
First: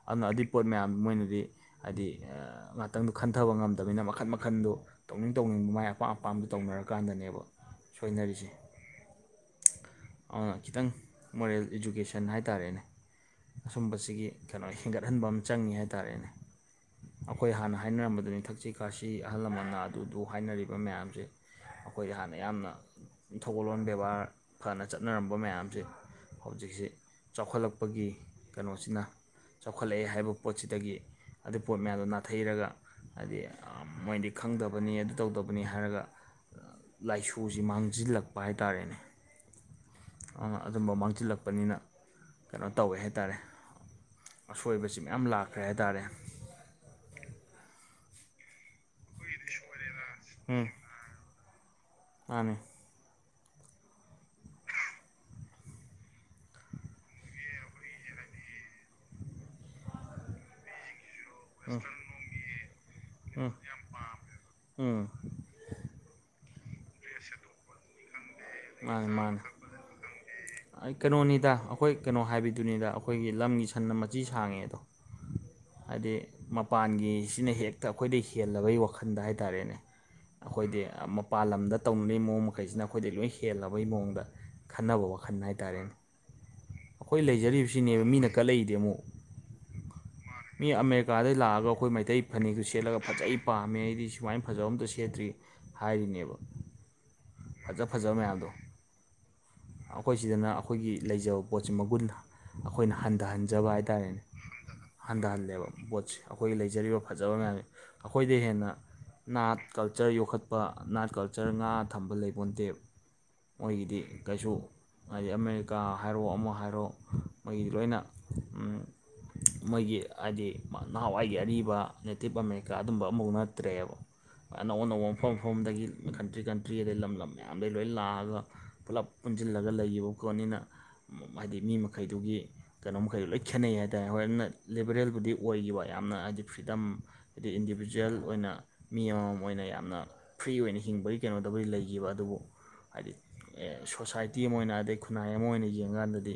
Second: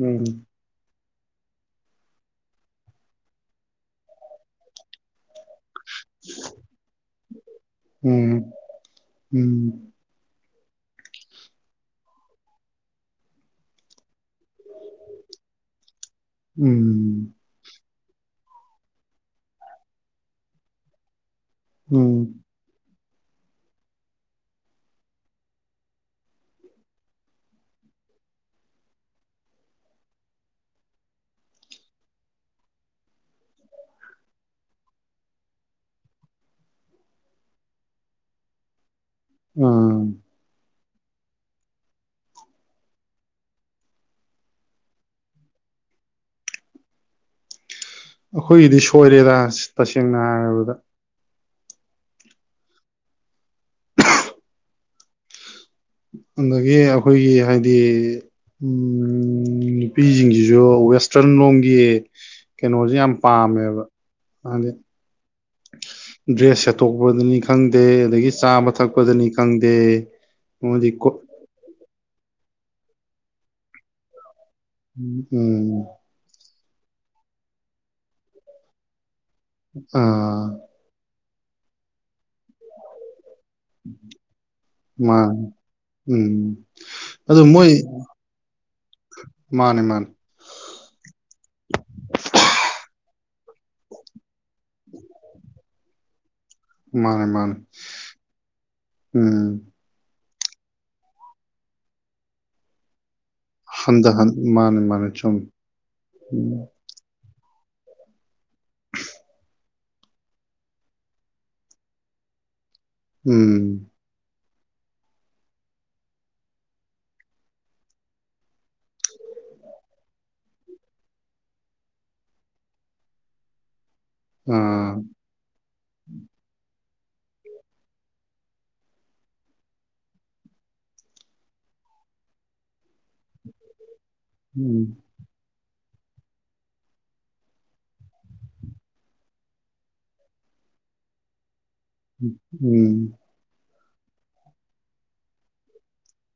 [SPEAKER 1] ꯎꯝ
[SPEAKER 2] ꯑꯗꯨꯅ ꯑꯗꯨꯏ ꯄꯣꯠ ꯃꯌꯥꯝ ꯃꯣꯏꯅꯗꯤ ꯍꯥꯏꯗꯤ ꯉꯥꯏꯍꯥꯛꯇꯪꯗꯨ ꯈꯟꯊꯕ ꯉꯝꯗꯝꯅꯤꯅ ꯃꯈꯟ ꯃꯈꯟꯗꯨ ꯇꯧꯅꯤꯡ ꯇꯧꯅꯤꯡꯕ ꯃꯥꯌꯥꯝ ꯑꯄꯥꯝ ꯑꯄꯥꯝꯕ ꯇꯧꯅꯔꯀꯥꯟꯗꯅꯦꯕ ꯁꯣꯏꯅꯔꯤꯁꯦ
[SPEAKER 1] ꯎꯝ
[SPEAKER 2] ꯑꯗꯨꯅ ꯈꯤꯇꯪ ꯃꯣꯔꯦꯜ ꯏꯗꯨꯀꯦꯁꯟ ꯍꯥꯏꯇꯥꯔꯦꯅꯦ ꯑꯁꯨꯝꯕꯁꯤꯒꯤ ꯀꯩꯅꯣ ꯍꯦꯟꯒꯠꯍꯟꯕ ꯑꯃ ꯆꯪꯏꯤ ꯍꯥꯏꯇꯥꯥꯔꯦꯅꯦ
[SPEAKER 1] ꯎꯝꯝ
[SPEAKER 2] ꯑꯩꯈꯣꯏ ꯍꯥꯟꯅ ꯍꯥꯏꯅꯔꯝꯕꯗꯨꯅꯤ ꯊꯛꯁꯤ ꯈꯥꯁꯤ ꯑꯍꯜ ꯂꯃꯟꯅ ꯑꯗꯨꯗꯨ ꯍꯥꯏꯅꯔꯤꯕ ꯃꯌꯥꯝꯁꯦ ꯑꯩꯈꯣꯏꯒꯤ
[SPEAKER 1] ꯎꯝ
[SPEAKER 2] ꯍꯥꯟꯅ ꯌꯥꯝꯅ ꯊꯧꯒꯜꯂꯣꯟ ꯕꯦꯕꯥꯔ ꯐꯅ ꯆꯠꯅꯔꯝꯕ ꯃꯌꯥꯝꯁꯦ ꯍꯧꯖꯤꯛꯁꯤ ꯆꯥꯎꯈꯠꯂꯛꯄꯒꯤ ꯀꯩꯅꯣꯁꯤꯅ ꯆꯥꯎꯈꯠꯂꯛꯑꯦ ꯍꯥꯏꯕ ꯄꯣꯠꯁꯤꯗꯒꯤ ꯑꯗꯨ ꯄꯣꯠ ꯃꯌꯥꯝꯗꯣ ꯅꯥꯊꯩꯔꯒ ꯍꯥꯏꯗꯤ ꯃꯣꯏꯗꯤ ꯈꯪꯗꯕꯅꯤ ꯑꯗꯨ ꯇꯧꯗꯕꯅꯤ ꯍꯥꯏꯔꯒ ꯂꯥꯏꯁꯨꯁꯤ ꯃꯥꯡꯁꯤꯜꯂꯛꯄ ꯍꯥꯏꯇꯥꯔꯦꯅꯦ
[SPEAKER 1] ꯎꯝ
[SPEAKER 2] ꯑ ꯑꯗꯨꯝꯕ ꯃꯥꯡꯖꯤꯜꯂꯛꯄꯅꯤꯅ ꯀꯩꯅꯣ ꯇꯧꯋꯦ ꯍꯥꯏꯇꯥꯔꯦ ꯑꯁꯣꯏꯕꯁꯤ ꯃꯌꯥꯝ ꯂꯥꯛꯈ꯭ꯔꯦ ꯍꯥꯏꯇꯥꯔꯦ
[SPEAKER 1] ꯑꯈꯣꯏꯒꯤꯗꯤ ꯁꯣꯏꯔꯦꯗ ꯇꯁꯦꯡꯅ ꯍꯥꯏꯔꯕꯗ
[SPEAKER 2] ꯑꯥꯅꯤ
[SPEAKER 1] ꯑꯗꯒꯤ ꯑꯈꯣꯏꯒꯤ ꯍꯥꯏꯗꯤ ꯎꯝ ꯎꯝ ꯅꯨꯄꯤꯖꯤꯡꯖꯤꯖꯨ ꯋꯦꯁꯇ꯭ꯔꯟ ꯂꯣꯝꯒꯤ ꯀꯩꯅꯣꯖꯦ ꯌꯥꯝ ꯄꯥꯝꯃꯦꯕ ꯑꯗꯤ
[SPEAKER 2] ꯎꯝ
[SPEAKER 1] ꯗ꯭ꯔꯦꯁ ꯁꯦꯠꯇꯣꯛꯄꯗꯅꯤ ꯈꯪꯗꯦ ꯑꯗꯒꯤ ꯆꯥꯕ
[SPEAKER 2] ꯃꯥꯅꯦ
[SPEAKER 1] ꯊꯛꯄꯗꯅꯤ
[SPEAKER 2] ꯃꯥꯅꯦ
[SPEAKER 1] ꯈꯪꯗꯦ ꯃꯣꯏꯗꯤ
[SPEAKER 2] ꯑꯩ
[SPEAKER 1] ꯀꯣ
[SPEAKER 2] ꯀꯩꯅꯣꯅꯤꯗ ꯑꯈꯣꯏ ꯀꯩꯅꯣ ꯍꯥꯏꯕꯤꯗꯨꯅꯤꯗ ꯑꯈꯣꯏꯒꯤ ꯂꯝꯒꯤ ꯁꯟꯅ ꯃꯆꯤ ꯁꯥꯡꯉꯦ ꯑꯗꯣ
[SPEAKER 1] ꯎꯝ ꯎꯝ
[SPEAKER 2] ꯍꯥꯏꯗꯤ ꯃꯄꯥꯟꯒꯤꯁꯤꯅ ꯍꯦꯛꯇ ꯑꯈꯣꯏꯗꯩꯩ ꯍꯤ ꯍꯦꯜꯂꯕꯩ ꯋꯥꯈꯟꯗ ꯍꯥꯏ ꯇꯥꯔꯦꯅꯦ
[SPEAKER 1] ꯑꯥ
[SPEAKER 2] ꯑꯈꯣꯏꯗꯩꯩ ꯑꯃꯞ ꯄꯥꯜꯂꯝꯗ ꯇꯧꯅꯔꯤ ꯃꯑꯣꯡ ꯃꯈꯩꯁꯤꯅ ꯑꯈꯣꯏꯗ ꯂꯣꯏ ꯍꯦꯜꯂꯕꯩ ꯃꯑꯣꯡꯗ ꯈꯟꯅꯕ ꯋꯥ ꯈꯟ
[SPEAKER 1] ꯃꯥꯅꯦ ꯎꯝ
[SPEAKER 2] ꯍꯥꯏꯇꯥꯔꯦꯅꯦ ꯑꯈꯣꯏ
[SPEAKER 1] ꯑꯗꯨ ꯃꯣꯏ
[SPEAKER 2] ꯂꯩꯖꯔꯤꯞꯁꯤꯅꯦꯕ ꯃꯤꯅ ꯀꯂꯛꯏꯗꯤ ꯑꯃꯨꯛ
[SPEAKER 1] ꯃꯥꯅꯦ ꯃꯥꯟ
[SPEAKER 2] ꯃꯤ ꯑꯃꯦꯔꯤꯀꯥꯗꯩ ꯂꯥꯛꯑꯒ ꯑꯈꯣꯏ ꯃꯩꯇꯩ ꯐꯅꯦꯛꯇꯨ ꯁꯦꯠꯂꯒ ꯐꯖꯩ ꯄꯥꯝꯃꯦ ꯑꯩꯗꯤ ꯁꯤ ꯁꯨꯃꯥꯏꯟ ꯐꯖꯕ ꯑꯝꯇ ꯁꯦꯠꯇ꯭ꯔꯤ ꯍꯥꯏꯔꯤꯅꯦꯕ
[SPEAKER 1] ꯃꯥꯅꯦ ꯃꯥꯟ
[SPEAKER 2] ꯐꯖ ꯐꯖ ꯃꯌꯥꯝꯗꯣ
[SPEAKER 1] ꯎꯝ
[SPEAKER 2] ꯑꯈꯣꯏ ꯁꯤꯗꯅ ꯑꯈꯣꯏꯒꯤ ꯂꯩꯖꯕ ꯄꯣꯠꯁꯤ ꯃꯒꯨꯟ ꯑꯈꯣꯏꯅ ꯍꯟꯗꯍꯟ ꯖꯕ
[SPEAKER 1] ꯍꯟꯗ
[SPEAKER 2] ꯍꯥꯏꯇꯥꯔꯦꯅꯦ
[SPEAKER 1] ꯍꯟ ꯃꯥꯅꯦ ꯃꯥꯅꯦ ꯆꯨꯝꯃꯤ
[SPEAKER 2] ꯍꯟꯗꯍꯟꯂꯦꯕ ꯄꯣꯠꯁꯤ ꯑꯈꯣꯏꯒꯤ ꯂꯩꯖꯔꯤꯕ ꯐꯖꯕ ꯃꯌꯥꯝꯅꯤ ꯑꯈꯣꯏꯗꯩꯩ ꯍꯦꯟꯅ ꯅꯥꯠ ꯀꯜꯆꯔ ꯌꯣꯛꯈꯠꯄ ꯅꯥꯠ ꯀꯜꯆꯔ ꯉꯥ ꯊꯝꯕ ꯂꯩꯕꯣꯟꯇꯦ
[SPEAKER 1] ꯎꯝ
[SPEAKER 2] ꯃꯣꯏꯒꯤꯗꯤ ꯀꯩꯁꯨ ꯍꯥꯏꯗꯤ ꯑꯃꯦꯔꯤꯀꯥ ꯍꯥꯏꯔꯣ ꯑꯃ ꯍꯥꯏꯔꯣ ꯃꯣꯏꯒꯤꯗꯤ ꯂꯣꯏꯅ ꯎꯝ ꯃꯣꯏꯒꯤ ꯑꯗꯤ ꯅꯍꯥꯟꯋꯥꯏꯒꯤ ꯑꯔꯤꯕ ꯅꯦꯇꯤꯞ ꯑꯃꯦꯔꯤꯀꯥ ꯑꯗꯨꯝꯕ ꯑꯃꯕꯧ ꯅꯠꯇ꯭ꯔꯦꯕ ꯑꯅꯧ
[SPEAKER 1] ꯑꯥ
[SPEAKER 2] ꯑꯅꯧꯕ ꯃꯐꯝ ꯃꯐꯝꯗꯒꯤ ꯀꯟꯇ꯭ꯔꯤ ꯀꯟꯇ꯭ꯔꯤꯗꯩ ꯂꯝ ꯂꯝ ꯃꯌꯥꯝꯗꯒꯤ ꯂꯣꯏ ꯂꯥꯛꯑꯒ ꯄꯨꯂꯞ ꯄꯨꯟꯖꯤꯜꯂꯒ ꯂꯩꯒꯤꯕ ꯈꯣꯠꯅꯤꯅ ꯎꯝ ꯍꯥꯏꯗꯤ ꯃꯤ ꯃꯈꯩꯗꯨꯒꯤ ꯀꯩꯅꯣ ꯃꯈꯩꯗꯨ ꯂꯣꯏ ꯈꯦꯠꯅꯩ ꯍꯥꯏ ꯇ ꯍꯣꯏ ꯑꯟꯅ
[SPEAKER 1] ꯎꯝ
[SPEAKER 2] ꯂꯤꯕꯔꯦꯜꯕꯨꯗꯤ ꯑꯣꯏꯒꯤꯕ ꯌꯥꯝꯅ ꯍꯥꯏꯗꯤ ꯐ꯭ꯔꯤꯗꯝ ꯑꯗꯤ ꯏꯟꯗꯤꯕꯤꯖꯨꯋꯦꯜ ꯑꯣꯏꯅ ꯃꯤ ꯑꯃꯃꯝ ꯑꯣꯏꯅ ꯌꯥꯝꯅ ꯐ꯭ꯔꯤ ꯑꯣꯏꯅ ꯍꯤꯡꯕꯩ ꯀꯩꯅꯣꯗꯕꯨ ꯂꯩ ꯒꯤꯕ ꯑꯗꯨꯕꯨ
[SPEAKER 1] ꯎꯝ
[SPEAKER 2] ꯍꯥꯏꯗꯤ ꯑꯦ ꯁꯣꯁꯥꯏꯇꯤ ꯑꯃ ꯑꯣꯏꯅ ꯑꯗꯩ ꯈꯨꯟꯅꯥꯏ ꯑꯃ ꯑꯣꯏꯅ ꯌꯦꯡꯒꯥꯟꯗꯗꯤ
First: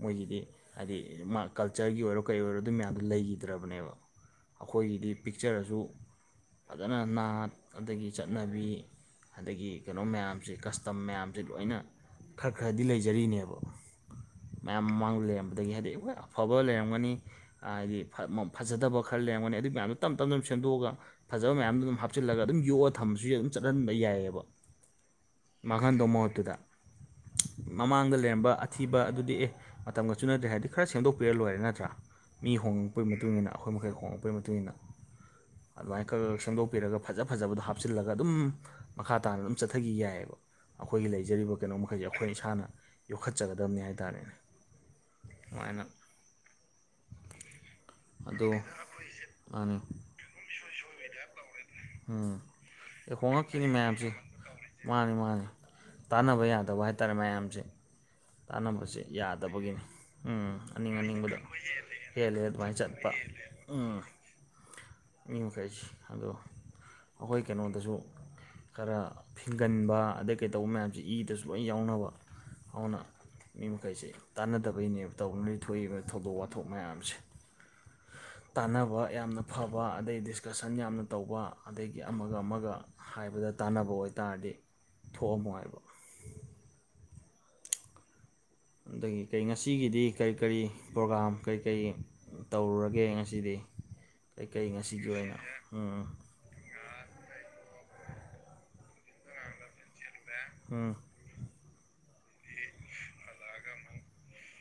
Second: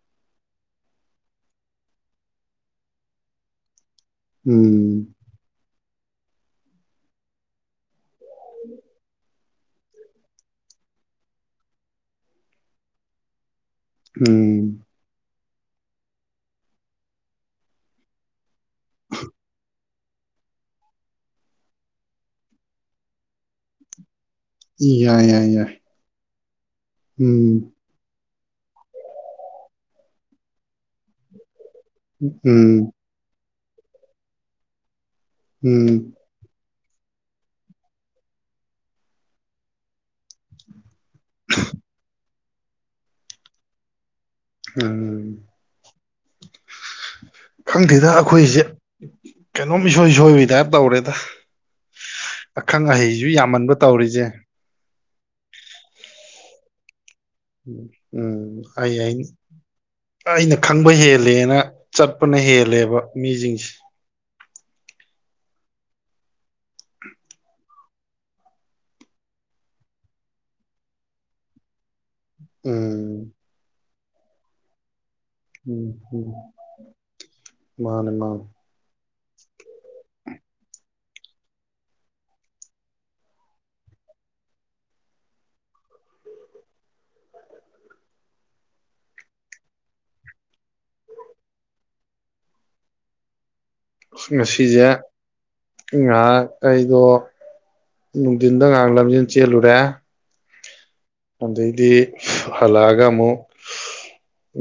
[SPEAKER 2] ꯃꯣꯏꯒꯤꯗꯤ ꯍꯥꯏꯗꯤ ꯃꯥ ꯀꯜꯆꯔꯒꯤ ꯑꯣꯏꯔꯣ ꯀꯩ ꯑꯣꯏꯔꯣ ꯑꯗꯨ ꯃꯌꯥꯝꯗꯣ ꯂꯩꯒꯤꯗ꯭ꯔꯕꯅꯦꯕ
[SPEAKER 1] ꯎꯝ
[SPEAKER 2] ꯑꯩꯈꯣꯏꯒꯤꯗꯤ ꯄꯤꯛꯆꯔꯁꯨ ꯐꯖꯅ ꯅꯥꯠ ꯑꯗꯒꯤ ꯆꯠꯅꯕꯤ ꯑꯗꯒꯤ ꯀꯩꯅꯣ ꯃꯌꯥꯝꯁꯦ ꯀꯁꯇꯝ ꯃꯌꯥꯝꯁꯦ ꯂꯣꯏꯅ ꯈꯔ ꯈꯔꯗꯤ ꯂꯩꯖꯔꯤꯅꯦꯕ
[SPEAKER 1] ꯎꯝ
[SPEAKER 2] ꯃꯌꯥꯝ ꯃꯃꯥꯡ ꯂꯩꯔꯝꯕꯗꯒꯤ ꯍꯥꯏꯗꯤ ꯍꯣꯏ ꯑꯐꯕ ꯂꯩꯔꯝꯒꯅꯤ ꯑꯥꯗꯤ ꯐ ꯃ ꯐꯖꯗꯕ ꯈꯔ ꯂꯩꯔꯝꯒꯅꯤ ꯑꯗꯨ ꯃꯌꯥꯝꯗꯨ ꯇꯝ ꯇꯝꯅ ꯑꯗꯨꯝ ꯁꯦꯝꯗꯣꯛꯑꯒ ꯐꯖꯕ ꯃꯌꯥꯝꯗꯨ ꯗꯨꯝ ꯍꯥꯞꯆꯤꯜꯂꯒ ꯑꯗꯨꯝ ꯌꯣꯛꯑ ꯊꯝꯕꯁꯨ ꯑꯗꯨꯝ ꯆꯠꯅꯍꯟꯕ ꯌꯥꯏꯌꯦꯕ
[SPEAKER 1] ꯏ ꯌꯥ ꯌꯥ ꯌꯥꯏ
[SPEAKER 2] ꯇꯣꯃꯣꯠꯇꯨꯗ
[SPEAKER 1] ꯎꯝ
[SPEAKER 2] ꯃꯃꯥꯡꯗ ꯂꯩꯔꯝꯕ ꯑꯊꯤꯕ ꯑꯗꯨꯗꯤ ꯑꯦ ꯃꯇꯝꯒ ꯆꯨꯅꯗ꯭ꯔꯦ ꯍꯥꯏꯗꯤ ꯈꯔ ꯁꯦꯡꯗꯣꯛꯄꯤꯔ ꯂꯣꯏꯔꯦ ꯅꯠꯇ꯭ꯔꯥ ꯃꯤ
[SPEAKER 1] ꯎꯝ
[SPEAKER 2] ꯍꯣꯉꯛꯄꯩ ꯃꯇꯨꯡ ꯏꯟꯅ ꯑꯈꯣꯏ ꯃꯈꯩ ꯍꯣꯉꯛꯄꯩ ꯃꯇꯨꯡ ꯏꯟꯅ ꯑꯗꯨꯃꯥꯏ
[SPEAKER 1] ꯎꯝ
[SPEAKER 2] ꯈ ꯈ ꯁꯦꯝꯗꯣꯛꯄꯤꯔꯒ ꯐꯖ ꯐꯖꯕꯗꯣ ꯍꯥꯞꯆꯤꯜꯂꯒ ꯑꯗꯨꯝ ꯃꯈꯥ ꯇꯥꯅ ꯎꯝ ꯆꯠꯊꯒꯤ ꯌꯥꯏꯌꯦꯕ ꯑꯈꯣꯏꯒꯤ ꯂꯩꯖꯔꯤꯕ ꯀꯩꯅꯣ ꯃꯈꯩꯁꯦ ꯑꯈꯣꯏ ꯏꯁꯥꯅ ꯌꯣꯛꯈꯠꯆꯒꯗꯝꯅꯤ ꯍꯥꯏꯇꯥꯥꯔꯦꯅꯦ
[SPEAKER 1] ꯎꯝ
[SPEAKER 2] ꯃꯥꯏꯅ
[SPEAKER 1] ꯈꯪꯗꯦꯗ
[SPEAKER 2] ꯑꯗꯣ
[SPEAKER 1] ꯑꯈꯣꯏꯖꯦ
[SPEAKER 2] ꯃꯥꯅꯤ
[SPEAKER 1] ꯀꯩꯅꯣꯝ ꯏꯁꯣꯏ ꯁꯣꯏꯕꯩ ꯇꯥꯏꯞ ꯇꯧꯔꯦꯗ
[SPEAKER 2] ꯎꯝ
[SPEAKER 1] ꯑꯈꯪ
[SPEAKER 2] ꯑꯦ
[SPEAKER 1] ꯑꯍꯩꯖꯨ
[SPEAKER 2] ꯍꯣꯉꯛꯈꯤꯅꯤ
[SPEAKER 1] ꯌꯥꯝꯃꯟꯕ
[SPEAKER 2] ꯃꯌꯥꯝꯁꯦ
[SPEAKER 1] ꯇꯧꯔꯤꯖꯦ
[SPEAKER 2] ꯃꯥꯅꯤ ꯃꯥꯅꯤ ꯇꯥꯟꯅꯕ ꯌꯥꯗꯕ ꯍꯥꯏꯇꯥꯔꯦ ꯃꯌꯥꯝꯁꯦ
[SPEAKER 1] ꯎꯝ ꯑꯩ
[SPEAKER 2] ꯇꯥꯟꯅꯕꯁꯦ
[SPEAKER 1] ꯑꯩ
[SPEAKER 2] ꯌꯥꯗꯕꯒꯤꯅꯤ ꯎꯝ
[SPEAKER 1] ꯑꯩꯅ ꯈꯪꯕ
[SPEAKER 2] ꯑꯅꯤꯡ ꯑꯅꯤꯡꯕꯗ
[SPEAKER 1] ꯍꯦꯜꯂꯦꯅ ꯆꯠꯄꯅ
[SPEAKER 2] ꯍꯦꯜꯂꯦ ꯑꯗꯨꯃꯥꯏꯅ
[SPEAKER 1] ꯍꯦꯜꯂꯦꯕ
[SPEAKER 2] ꯆꯠꯄ
[SPEAKER 1] ꯃꯤꯁꯤꯡꯁꯦ
[SPEAKER 2] ꯎꯝ ꯃꯤ ꯃꯈꯩꯁꯤ ꯑꯗꯣ ꯑꯩꯈꯣꯏ ꯀꯩꯅꯣꯗꯁꯨ ꯈꯔ ꯐꯤꯡꯒꯟꯕ ꯑꯗꯩ ꯀꯩꯗꯧꯕ ꯃꯌꯥꯝꯁꯦ ꯏꯗꯁꯨ ꯂꯣꯏ ꯌꯥꯎꯅꯕ ꯍꯧꯅ
[SPEAKER 1] ꯎꯝ
[SPEAKER 2] ꯃꯤ ꯃꯈꯩꯁꯦ ꯇꯥꯟꯅꯗꯕꯩꯅꯦꯕ ꯇꯧꯅ
[SPEAKER 1] ꯎꯝ
[SPEAKER 2] ꯊꯣꯛꯏꯕ
[SPEAKER 1] ꯎꯝ
[SPEAKER 2] ꯊꯧꯗꯣꯛ ꯋꯥꯊꯣꯛ ꯃꯌꯥꯝꯁꯦ
[SPEAKER 1] ꯃꯥꯅꯦ ꯃꯥꯅꯦ
[SPEAKER 2] ꯇꯥꯟꯅꯕ ꯌꯥꯝꯅ ꯐꯕ ꯑꯗꯩ ꯗꯤꯁꯀꯁꯟ ꯌꯥꯝꯅ ꯇꯧꯕ ꯑꯗꯒꯤ ꯑꯃꯒ ꯑꯃꯒ ꯍꯥꯏꯕꯗ ꯇꯥꯟꯅꯕ ꯑꯣꯏꯇꯥꯔꯗꯤ ꯊꯣꯛꯑꯝꯃꯣꯏ ꯍꯥꯏꯕ ꯑꯗꯒꯤ ꯀꯔꯤ ꯉꯁꯤꯒꯤꯗꯤ ꯀꯔꯤ ꯀꯔꯤ ꯄ꯭ꯔꯣꯒꯥ꯭ꯔꯝ ꯀꯔꯤ ꯀꯔꯤ ꯇꯧꯔꯨꯔꯒꯦ ꯉꯁꯤꯗꯤ ꯀꯩꯀꯩ
[SPEAKER 1] ꯉꯁꯤꯁꯦ
[SPEAKER 2] ꯉꯁꯤꯒꯤ ꯑꯣꯏꯅ ꯑꯥ
[SPEAKER 1] ꯉꯥꯏꯍꯥꯛ ꯑꯩꯗꯣ ꯅꯨꯡꯊꯤꯟꯗ ꯉꯥꯡ ꯂꯝꯖꯦꯟ ꯆꯦꯜꯂꯨꯔꯦ
[SPEAKER 2] ꯍꯥꯥ
[SPEAKER 1] ꯑꯗꯩꯗꯤ ꯍꯜꯂꯛꯑꯒ ꯑꯃꯨꯛ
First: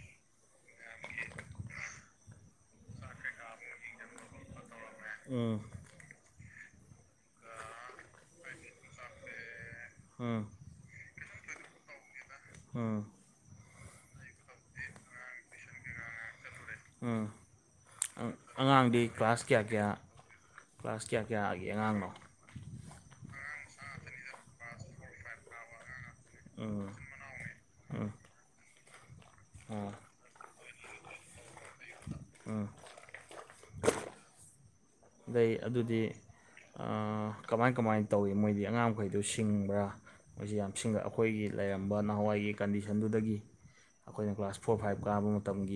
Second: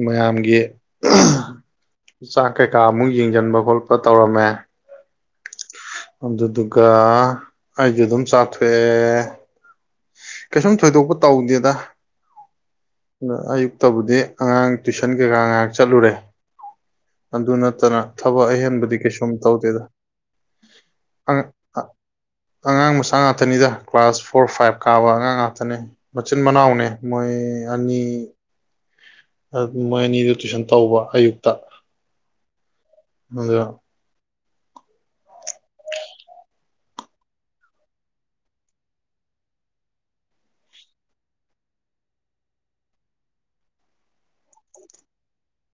[SPEAKER 1] ꯃꯌꯥꯝꯒꯤ ꯆꯥꯛ ꯀꯩꯀꯥ ꯑꯃꯨꯛ ꯌꯦꯡꯁꯤꯟꯕ ꯈꯣꯠꯄ ꯇꯧꯔꯝꯃꯦ
[SPEAKER 2] ꯎꯝ
[SPEAKER 1] ꯑꯗꯨꯗꯨꯒ ꯑꯩꯁꯨ ꯑꯗꯨꯝ ꯆꯥꯊꯣꯛꯑꯦ ꯀꯩꯁꯨꯝ ꯊꯣꯏꯗꯣꯛꯄ ꯇꯧꯗꯦꯗ
[SPEAKER 2] ꯑꯝ
[SPEAKER 1] ꯑꯌꯨꯛꯇꯕꯨꯗꯤ ꯑꯉꯥꯡ ꯇꯨꯏꯁꯟ ꯀꯩꯀꯥ ꯉꯥꯏꯍꯥꯛ ꯆꯠꯂꯨꯔꯦ
[SPEAKER 2] ꯎꯝ
[SPEAKER 1] ꯑꯗꯨ ꯅꯠꯇꯅ ꯊꯕꯛ ꯑꯍꯦꯟꯕꯗꯤ
[SPEAKER 2] ꯑꯉꯥꯡꯗꯤ
[SPEAKER 1] ꯀꯩꯁꯨꯝ
[SPEAKER 2] ꯀ꯭ꯂꯥꯁ ꯀꯌꯥ
[SPEAKER 1] ꯇꯧꯗꯦꯗ
[SPEAKER 2] ꯀꯌꯥ ꯀ꯭ꯂꯥꯁ ꯀꯌꯥ ꯀꯌꯥꯒꯤ ꯑꯉꯥꯡꯅꯣ
[SPEAKER 1] ꯑꯉꯥꯡ ꯃꯆꯥ ꯉꯥꯛꯇꯅꯤꯗ ꯀ꯭ꯂꯥꯁ ꯐꯣꯔ ꯐꯥꯏꯚ ꯀꯥꯕ ꯑꯉꯥꯡ ꯉꯥꯛꯇꯅꯦ ꯃꯆꯤꯟ
[SPEAKER 2] ꯎꯝ
[SPEAKER 1] ꯃꯅꯥꯎꯅꯦ ꯃꯣꯏ ꯑꯅꯤ
[SPEAKER 2] ꯎꯝ ꯑꯣ
[SPEAKER 1] ꯃꯣꯏ ꯑꯅꯤꯗꯨ ꯇꯨꯏꯁꯟ ꯇꯧꯕ ꯑꯌꯨꯛꯇ
[SPEAKER 2] ꯑꯝ
[SPEAKER 1] [inaudible]
[SPEAKER 2] ꯂꯩ ꯑꯗꯨꯗꯤ ꯀꯃꯥꯏ ꯀꯃꯥꯏꯅ ꯇꯧꯏ ꯃꯣꯏꯗꯤ ꯑꯉꯥꯡ ꯃꯈꯩꯗꯨ ꯁꯤꯡꯕ꯭ꯔꯥ ꯃꯣꯏꯁꯤ ꯌꯥꯝ ꯁꯤꯡꯒ ꯑꯩꯈꯣꯏꯒꯤ ꯂꯩꯔꯝꯕ ꯅꯍꯥꯟꯋꯥꯏꯒꯤ ꯀꯟꯗꯤꯁꯟꯗꯨꯗꯒꯤ ꯑꯩꯈꯣꯏꯅ ꯀ꯭ꯂꯥꯁ ꯐꯣꯔ ꯐꯥꯏꯕ ꯀꯥꯕ ꯃꯇꯝꯒꯤ